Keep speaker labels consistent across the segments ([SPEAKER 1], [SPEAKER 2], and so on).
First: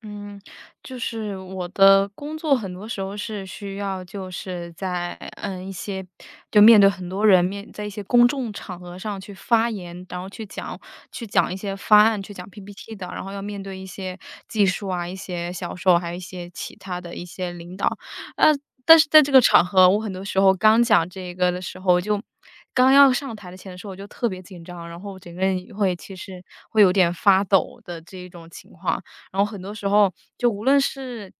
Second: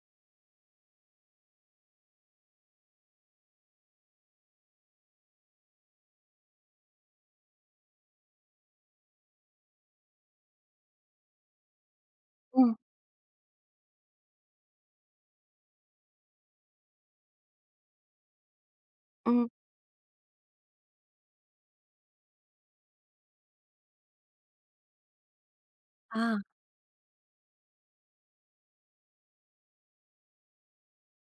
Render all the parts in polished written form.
[SPEAKER 1] 嗯，就是我的工作很多时候是需要，就是在一些就面对很多人面，在一些公众场合上去发言，然后去讲一些方案，去讲
[SPEAKER 2] 嗯
[SPEAKER 1] PPT 的，然后要面对一些技术啊、一些销售，还有一些其他的一些领导。呃，但是在这个
[SPEAKER 2] 嗯，
[SPEAKER 1] 场合，我很多时候刚讲这个的时候就。刚要上台的前的时候，我就特别紧张，然后整个人会其实
[SPEAKER 2] 啊，
[SPEAKER 1] 会有点发抖的这一种情况。然后很多时候就无论是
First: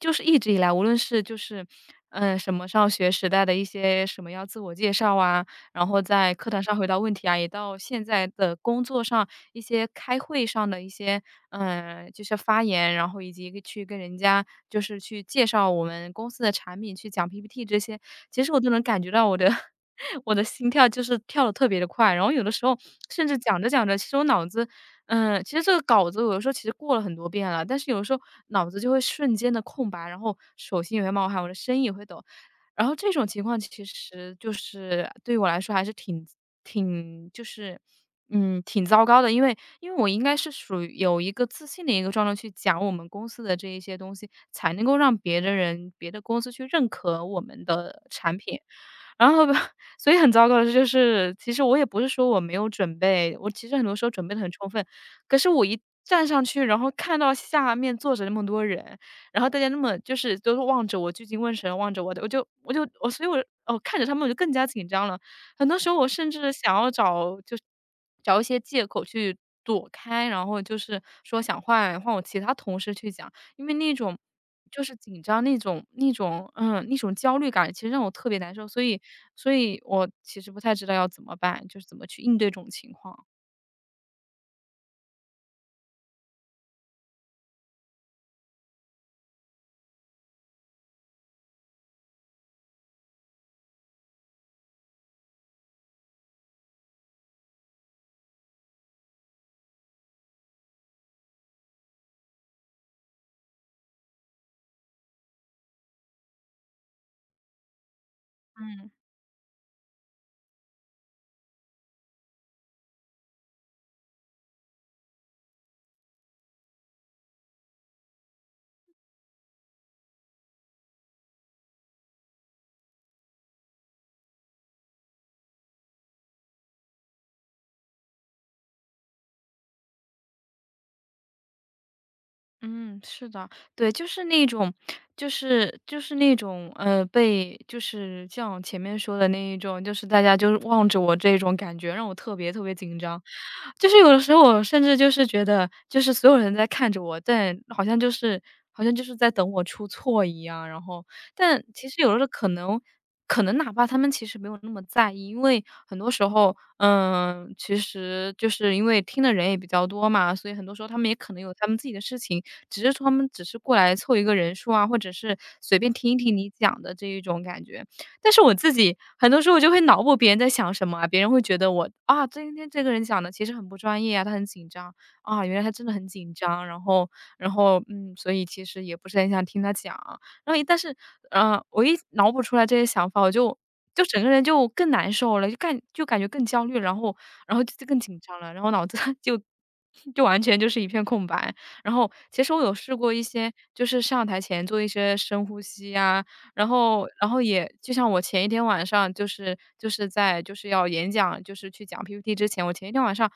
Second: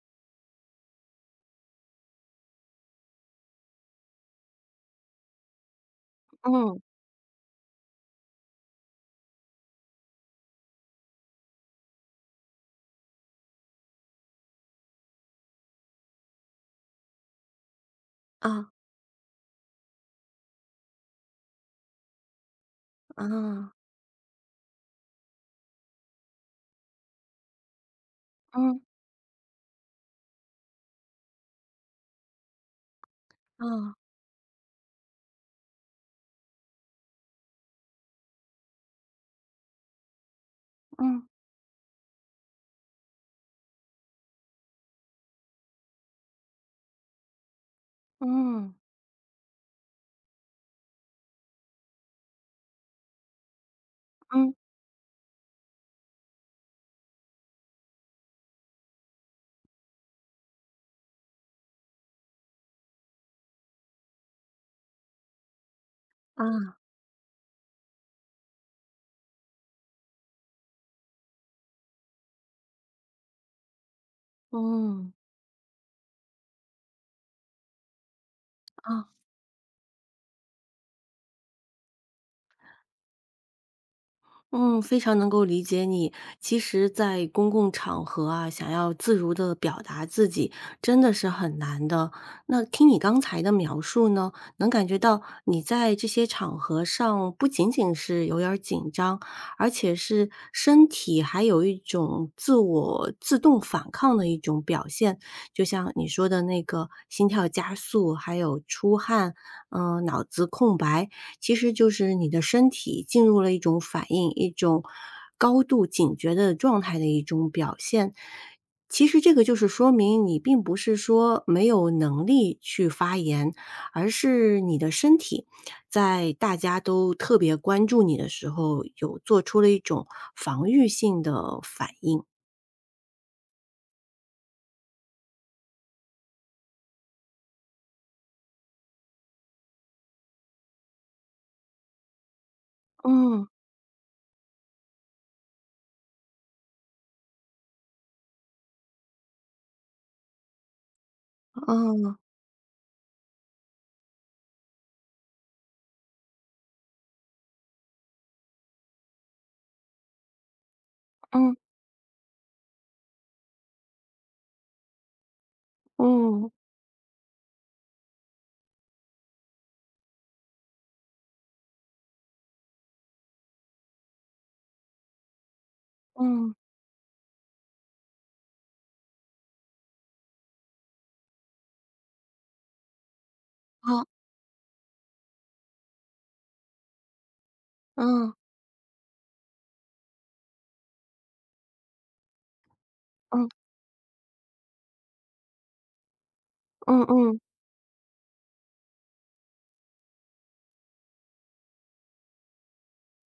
[SPEAKER 1] 就是一直以来，无论是什么上学时代的一些什么要自我介绍啊，然后在课堂上
[SPEAKER 2] 嗯。
[SPEAKER 1] 回答问题啊，也到现在的工作上一些开会上的一些，就是发言，然后以及去跟人家就是去介绍我们公司的产品，去讲 PPT 这些，其实我都
[SPEAKER 2] 啊，
[SPEAKER 1] 能感觉到我的 我的心跳就是跳的特别的快，然后有的时候甚至讲着
[SPEAKER 2] 啊，
[SPEAKER 1] 讲着，其实我脑子其实这个稿子有的时候其实过了很多遍了，但是有的时候脑子
[SPEAKER 2] 嗯，
[SPEAKER 1] 就会瞬间的空白，然后手心也会冒汗，我的声音也会抖。然后这种情况其
[SPEAKER 2] 啊。
[SPEAKER 1] 实就是对于我来说还是挺挺就是嗯挺糟糕的，因为我应该是属于有
[SPEAKER 2] 嗯，
[SPEAKER 1] 一个自信的一个状态去讲我们公司的这一些东西，才能够让别的人别的公司去认可我们的产品。
[SPEAKER 2] 嗯，
[SPEAKER 1] 然后吧，所以很糟糕的是，就是，其实我也不是说我没有准备，我其实很多时候准备的很
[SPEAKER 2] 嗯，
[SPEAKER 1] 充分，可是我一站上去，然后看到下面坐着那么多人，然后大家那么就是都是望着我聚精会神望着我的，我就我就我所以我哦看着他们我就更加紧张了。很多时候我甚至想
[SPEAKER 2] 啊，
[SPEAKER 1] 要找一些借口去躲开，然后就是说想换换我其他同事去讲。因为那种就是
[SPEAKER 2] 嗯。
[SPEAKER 1] 紧张那种焦虑感，其实让我特别难受，所以
[SPEAKER 2] 啊。
[SPEAKER 1] 所以我其实不太知道要怎么办，就是怎么去应对这种情况。
[SPEAKER 2] 嗯，非常能够理解你。其实，在公共场合啊，想要自如的表达自己，真的是很难的。那听你刚才的描述呢，能感觉到你在这些场合上不仅仅是有点儿紧张，而且是身体还有一种自我自动反抗的一种表现。就像你说的那个心跳加速，还有
[SPEAKER 1] 嗯。
[SPEAKER 2] 出汗，嗯、脑子空白，其实就是你的身体进入了一种反应，一种高度警觉的状态的一种表现。其实这个就是说明你并不是说没有能力去发言，而是你的身体在大家都特别关注你的时候，有做出了一种防御性的反应。
[SPEAKER 1] 嗯，是的，对，就是那种，就是那种，被就是像前面说的那一种，就是大家就是望着我这种感觉，让我特别特别紧张。
[SPEAKER 2] 嗯，
[SPEAKER 1] 就是有的时候我甚至就是觉得，就是所有人在看着我，但好像就是在等我出错一样。然后，但其实有的
[SPEAKER 2] 嗯，
[SPEAKER 1] 时候可能哪怕他们其实没有那么在意，因为很多时候，其实就是因为听的人也比较多嘛，所以很多时候他们也可能有
[SPEAKER 2] 嗯，
[SPEAKER 1] 他们自己的事情。只是说他们只是过来凑一个人数啊，或者是随便听一听你
[SPEAKER 2] 嗯，
[SPEAKER 1] 讲的这一种感觉。但是我自己很多时候我就会脑补别人在想什么啊，别人会觉得我啊，今天这个人讲的其实很不专业啊，他很紧张啊，原来他真的很紧
[SPEAKER 2] 嗯，
[SPEAKER 1] 张，然后所以其实也不是很想听他讲。然后一但是呃，我一脑补出来这些想法，我就
[SPEAKER 2] 好，
[SPEAKER 1] 整个人就更难受了，就感觉更焦虑，然后就更紧
[SPEAKER 2] 嗯，
[SPEAKER 1] 张了，然后脑子 就完全就是一片空白。然后其实我有试过一
[SPEAKER 2] 嗯，
[SPEAKER 1] 些，就是上台前做一些深呼吸呀，然
[SPEAKER 2] 嗯，
[SPEAKER 1] 后然
[SPEAKER 2] 嗯，
[SPEAKER 1] 后也就像我前一天晚上就是在就是要演讲，就是去讲 PPT 之前，我前一天晚上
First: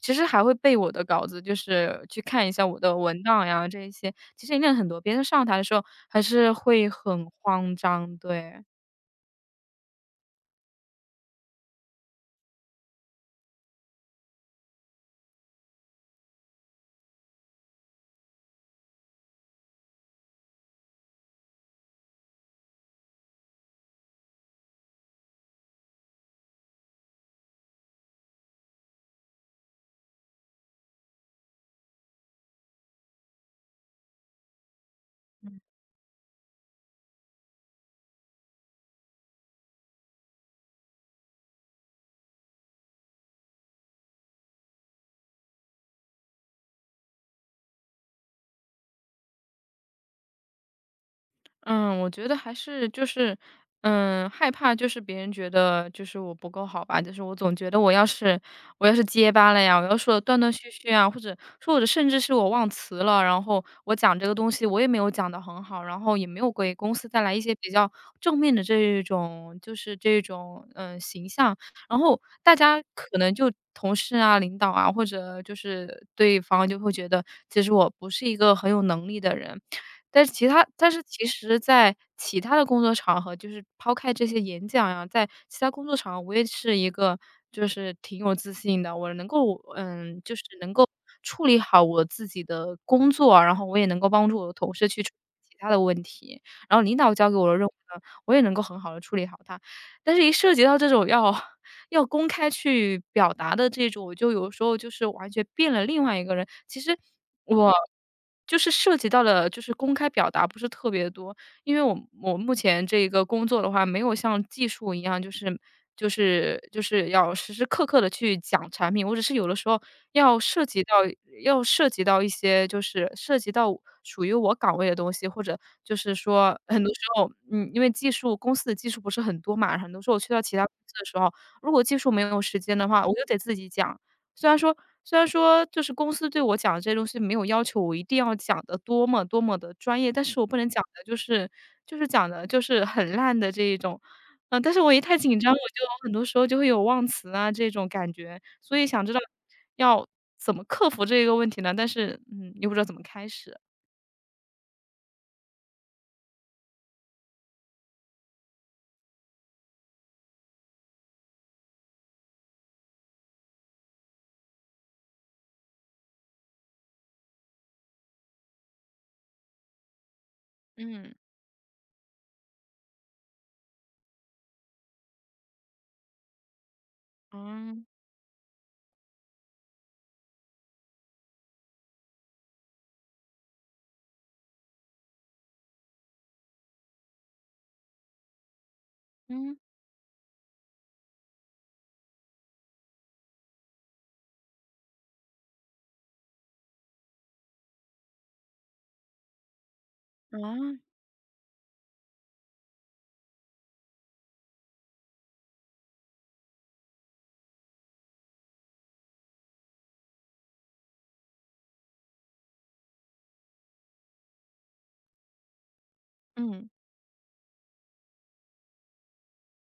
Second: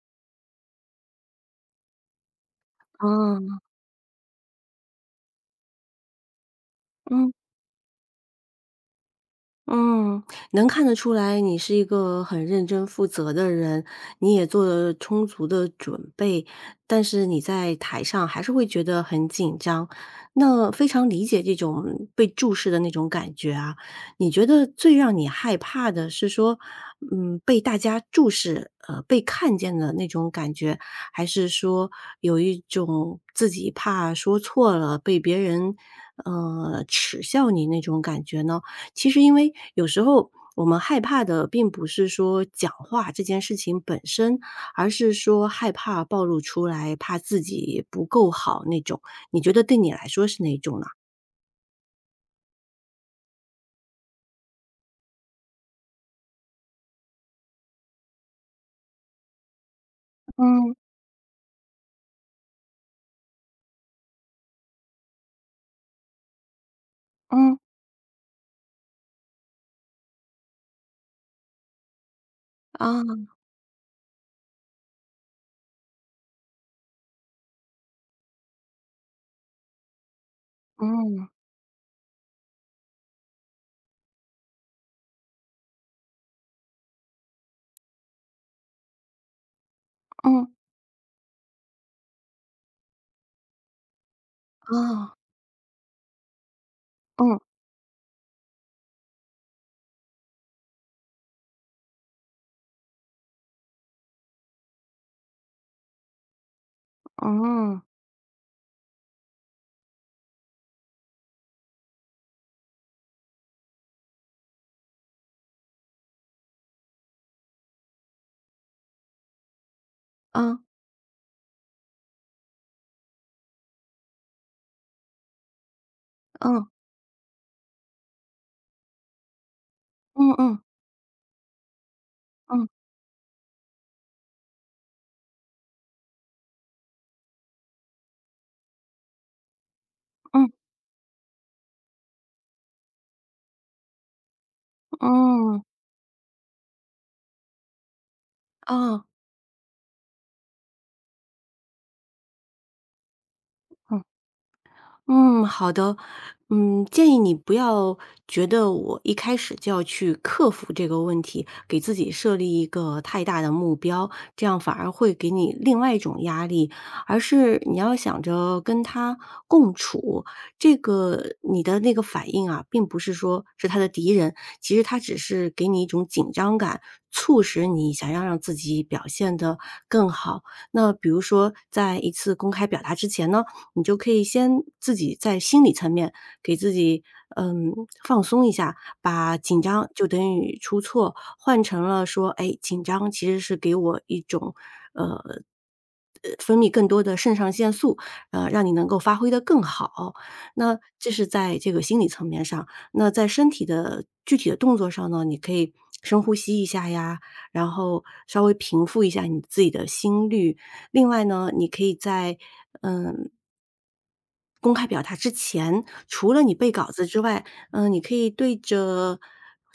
[SPEAKER 1] 其实还会背我的稿子，就是去看一下我的文档
[SPEAKER 2] 嗯，
[SPEAKER 1] 呀这一些，其实也练了很多别人上台的时候还是会很
[SPEAKER 2] 嗯。
[SPEAKER 1] 慌张，对。
[SPEAKER 2] 嗯，能看得出来你是一个很认真负责的人，你也做了充足的准备，但是你在台上还是会觉得很紧张，那非常理解这种被注视的那种感觉啊。你觉得最让你害怕的是说，嗯，被大家注视，被看见的那种感觉，还是说有一种自己怕说错了，被别人，耻笑你那种感觉呢？其实因为有时候我们害怕的并不是说讲话这件事情本身，而是说害怕暴露出来，怕自己不够好那种。你觉得对你来说是哪种呢？
[SPEAKER 1] 嗯，我觉得还是就是，害怕就是别人觉得就是我不够好吧，就是我总觉得我要是结巴了呀，我要说的断断续
[SPEAKER 2] 嗯
[SPEAKER 1] 续啊，或者说我的甚至是我忘词了，然后我讲这个东西我也没有讲得很好，然后也没有给公司带来一些
[SPEAKER 2] 嗯
[SPEAKER 1] 比较正面的这一种就是这种形象，然后大家可
[SPEAKER 2] 啊，
[SPEAKER 1] 能就同事啊、领导啊，或者就是对方就会觉得其实我不是一个很有能力的人，但是其他但是其
[SPEAKER 2] 嗯
[SPEAKER 1] 实在其他的工作场合，就是抛开这些演讲呀，在其他工作场合，我也是一个就是挺有自信的，我能够就是
[SPEAKER 2] 嗯
[SPEAKER 1] 能够处理好我自己的工作啊，然后我也能够帮助我的同事去处
[SPEAKER 2] 啊，
[SPEAKER 1] 理其他的问题，然后领导交给
[SPEAKER 2] 嗯
[SPEAKER 1] 我的任务呢，我也能够很好的处理好它。但是一涉及到这种要 要公开去表达的这种，我就有时候就是完全变了另外一个人。其实
[SPEAKER 2] 嗯
[SPEAKER 1] 我
[SPEAKER 2] 嗯
[SPEAKER 1] 就是涉及到了，就是公开表达不是特别多，因为我目前这个工作的话，没有像技术一样，就是要时时刻刻的去讲产品，我只是有的时候要
[SPEAKER 2] 啊，
[SPEAKER 1] 涉及到要涉及到一些，就是涉及到属于我岗位的东西，或者就是说
[SPEAKER 2] 嗯
[SPEAKER 1] 很多时候，因为技术公司的技术不是很多嘛，很多时候我去到其
[SPEAKER 2] 嗯
[SPEAKER 1] 他公司的时候。如果技术没有时
[SPEAKER 2] 嗯
[SPEAKER 1] 间的话，我就得自己讲。虽然说虽然说就是公司对我讲的这些东西没有要求我一定要讲得多么多么的专业，但是我
[SPEAKER 2] 嗯
[SPEAKER 1] 不能讲的就是讲的就是很烂的这一种。但是我一太紧张，我
[SPEAKER 2] 嗯嗯。
[SPEAKER 1] 就很多时候就会有忘词啊这种感觉，所以想
[SPEAKER 2] 啊。
[SPEAKER 1] 知道要怎么克服这个问题呢？但是，又不知道怎么开始。
[SPEAKER 2] 嗯。嗯，好的。嗯，建议你不要觉得我一开始就要去克服这个问题，给自己设立一个太大的目标，这样反而会给你另外一种压力。而是你要想着跟他共处，这
[SPEAKER 1] 嗯，
[SPEAKER 2] 个你的那个反应啊，并不是说是他的敌人，其实他只是给你一种紧张感，促使
[SPEAKER 1] 嗯，
[SPEAKER 2] 你想要让自己表现得更好。那比如说，在一次公开表达之前呢，你就可以先自己在心理层面给自己，嗯，放松一下，把
[SPEAKER 1] 嗯，
[SPEAKER 2] 紧张就等于出错换成了说，哎，紧张其实是给我一种，分泌更多的肾上腺素，让你能够发挥得更好。那
[SPEAKER 1] 啊，
[SPEAKER 2] 这是在这个心理层面上，那在身体的具体的动作上呢，你可以深呼吸一下呀，然后稍微平复一下你自己的心率。另外呢，你可以在，嗯，公开表达之前，除了你
[SPEAKER 1] 嗯，
[SPEAKER 2] 背稿子之外，嗯，你可以对着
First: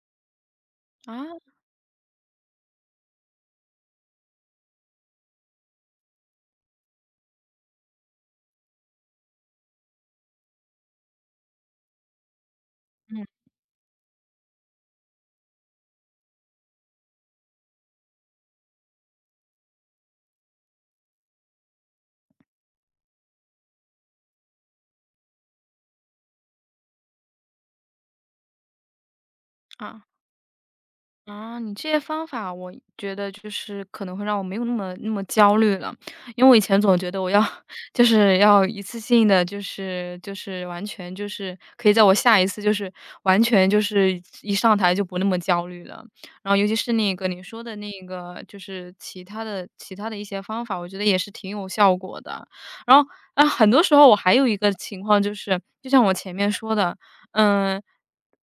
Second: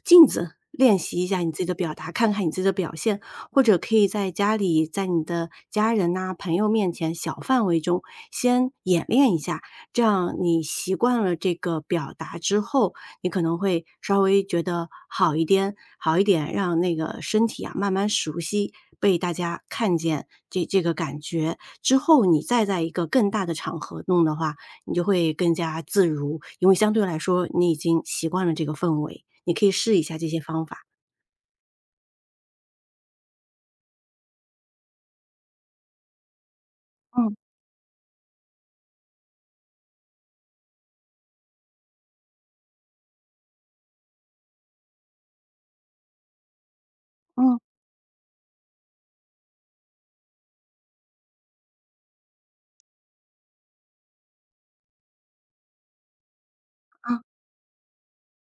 [SPEAKER 2] 镜子练习
[SPEAKER 1] 啊，
[SPEAKER 2] 一下你自己的表达，看看你自己的表现，或者可以在家里，在你的家人呐、朋友面前小范围中先演练一下，这样你习惯了这个表达之后，
[SPEAKER 1] 嗯，
[SPEAKER 2] 你可能会稍微觉得好一点，好一点，让那个身体啊慢慢熟悉被大家看见这个感觉之后，你再在一个更大的场合弄的话，你就会更加自如，因为相对来说你已经习惯了这个氛围，你可以试一
[SPEAKER 1] 啊。
[SPEAKER 2] 下这些方法。
[SPEAKER 1] 啊，你这些方法我觉得就是可能会让我没有那么那么焦虑了，因为我以前总觉得我
[SPEAKER 2] 嗯
[SPEAKER 1] 要 就是要一次性的，就是完全就是可以在我下一次就是完全就是一上台就不那么焦虑了。然后尤其是那个你
[SPEAKER 2] 嗯，
[SPEAKER 1] 说的那个就是其他的一些方法，我觉得也是挺有效果的。然后啊，很多时候我还有一个情况就是，就像我前面说的，
[SPEAKER 2] 嗯
[SPEAKER 1] 嗯。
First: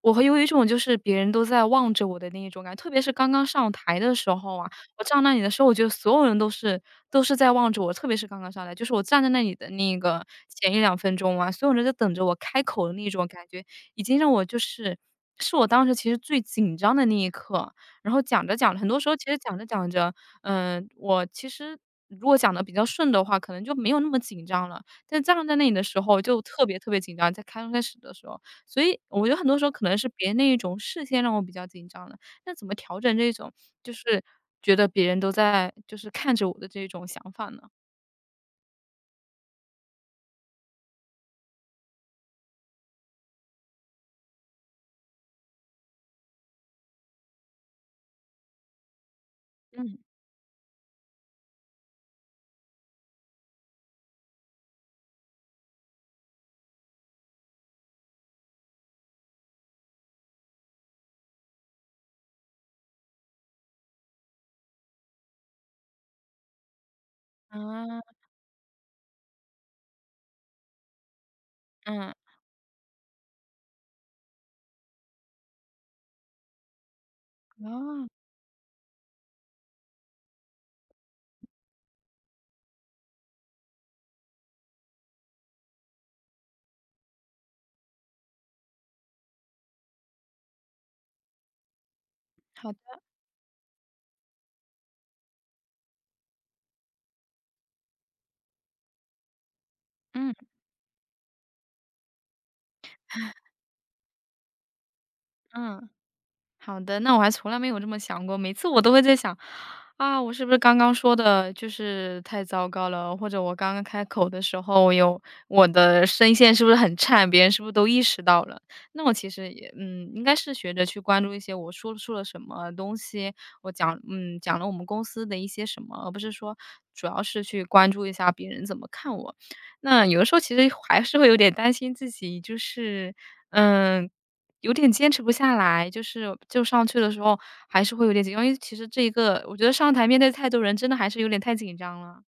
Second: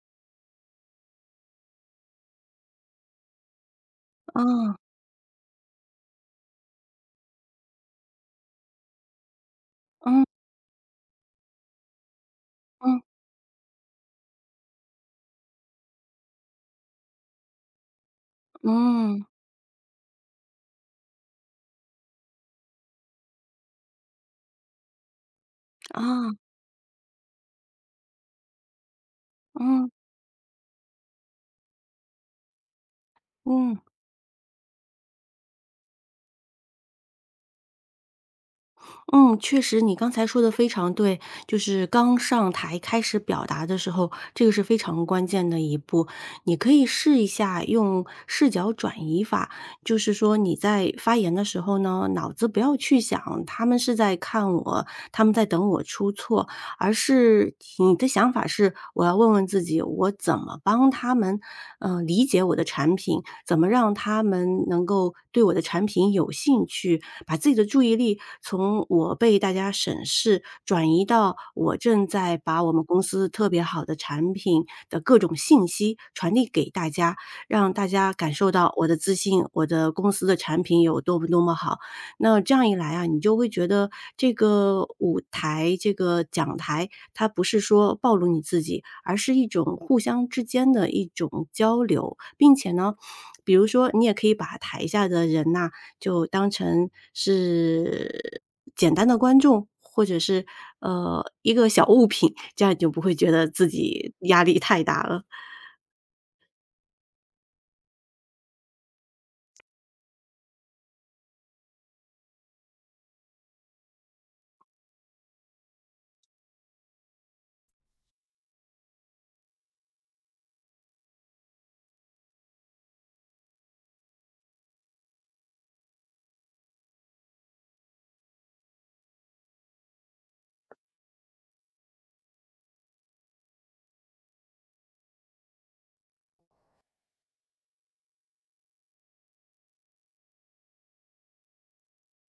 [SPEAKER 1] 我会有一种就是别人都在望着我的那一种感觉，特别是刚刚上台的时候啊，
[SPEAKER 2] 啊，
[SPEAKER 1] 我站那里的时候，我觉得所有人都是在望着我，特别是刚刚上来，就是我站在那里的那个
[SPEAKER 2] 嗯
[SPEAKER 1] 前一两分钟啊，所有人都在等着我开口的
[SPEAKER 2] 嗯
[SPEAKER 1] 那种感觉，已经让我就是是我当时其实最紧张的那一刻。然后讲着讲着，很多时候
[SPEAKER 2] 嗯，
[SPEAKER 1] 其实讲着讲着，我其实如果讲的比较顺的话，可能就没有那么紧张了。但站在那里的时候，
[SPEAKER 2] 啊，
[SPEAKER 1] 就特别特别紧张，在刚开始的时候。所以我觉得很多时候可
[SPEAKER 2] 嗯
[SPEAKER 1] 能是别人那一种视线让我比较紧张的，那怎么调整这种
[SPEAKER 2] 嗯。
[SPEAKER 1] 就是觉得别人都在就是看着我的这种想法呢？
[SPEAKER 2] 嗯，确实，你刚才说的非常对，就是刚上台开始表达的时候，这个是非常关键的一步。你可以试一下用视角转移法，
[SPEAKER 1] 嗯。
[SPEAKER 2] 就是说你在发言的时候呢，脑子不要去想他们是在看我，他们在等我出错，而是你的想法是我要问问自己，我怎么帮他们，嗯，理解我的产品，怎么让他们能够对我的产品有兴趣，把自己的注意
[SPEAKER 1] 啊，
[SPEAKER 2] 力从我被大家审视，转移到我正
[SPEAKER 1] 嗯。
[SPEAKER 2] 在把我们公司特别好的产品的各种信息传递给大家，让大
[SPEAKER 1] 哦，
[SPEAKER 2] 家感受到我的自信，我的公司的产品有多么多么好。那这样一来啊，你就会觉得这个舞台、这个讲台，它不是说暴露你自己，而是一种互相之间的一种交流，并
[SPEAKER 1] 好
[SPEAKER 2] 且呢，
[SPEAKER 1] 的
[SPEAKER 2] 比如说，你也可以把台下的人呐，就当成是简单的观众，或者是，
[SPEAKER 1] 嗯
[SPEAKER 2] 一个小物品，这样你就不会觉得自己压力太大了。
[SPEAKER 1] 嗯。好的，那我还从来没有这么想过。每次我都会在想，啊，我是不是刚刚说的就是太糟糕了，或者我刚刚开口的时候有我的声线是不是很颤，别人是不是都意识到了？那我其实也，应该是学着去关注一些我说出了什么东西，我讲，讲了我们公司的一些什么，而不是说主要是去关注一下别人怎么看我。那有的时候其实还是会有点担心自己，就是，嗯，有点坚持不下来，就是就上去的时候还是会有点紧张，因为其实这一个我觉得上台面对太多人，真的还是有点太紧张了。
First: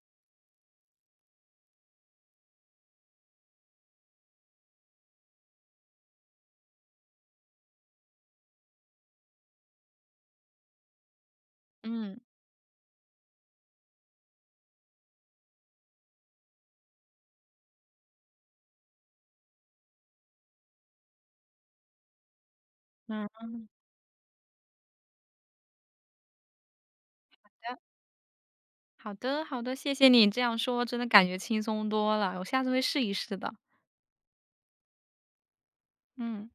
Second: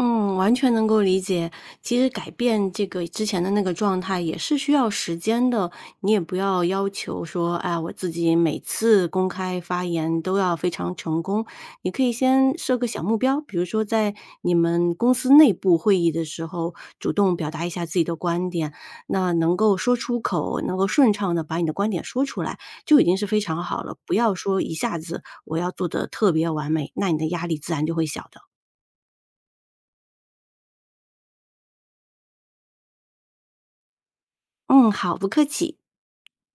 [SPEAKER 2] 嗯，完全能够理解。其实改变这个之前的那个状态也是需要时间的，你也不要要求说，哎，我自己每次公开发言都要非常成功。你可以
[SPEAKER 1] 嗯，
[SPEAKER 2] 先设个小目标，比如说在你们公司内部会议的时候，主动表达一下自己的观点，那能够说出口，能够顺畅的把你的观点说出来，就已经是非
[SPEAKER 1] 嗯。
[SPEAKER 2] 常好了。不要说一下子我要做的特别完美，那你的压力自然就会小的。
[SPEAKER 1] 好的好的，谢谢你这样说，真的感觉轻松多了，我下次会试一试的。
[SPEAKER 2] 嗯，好，不客气。
[SPEAKER 1] 嗯。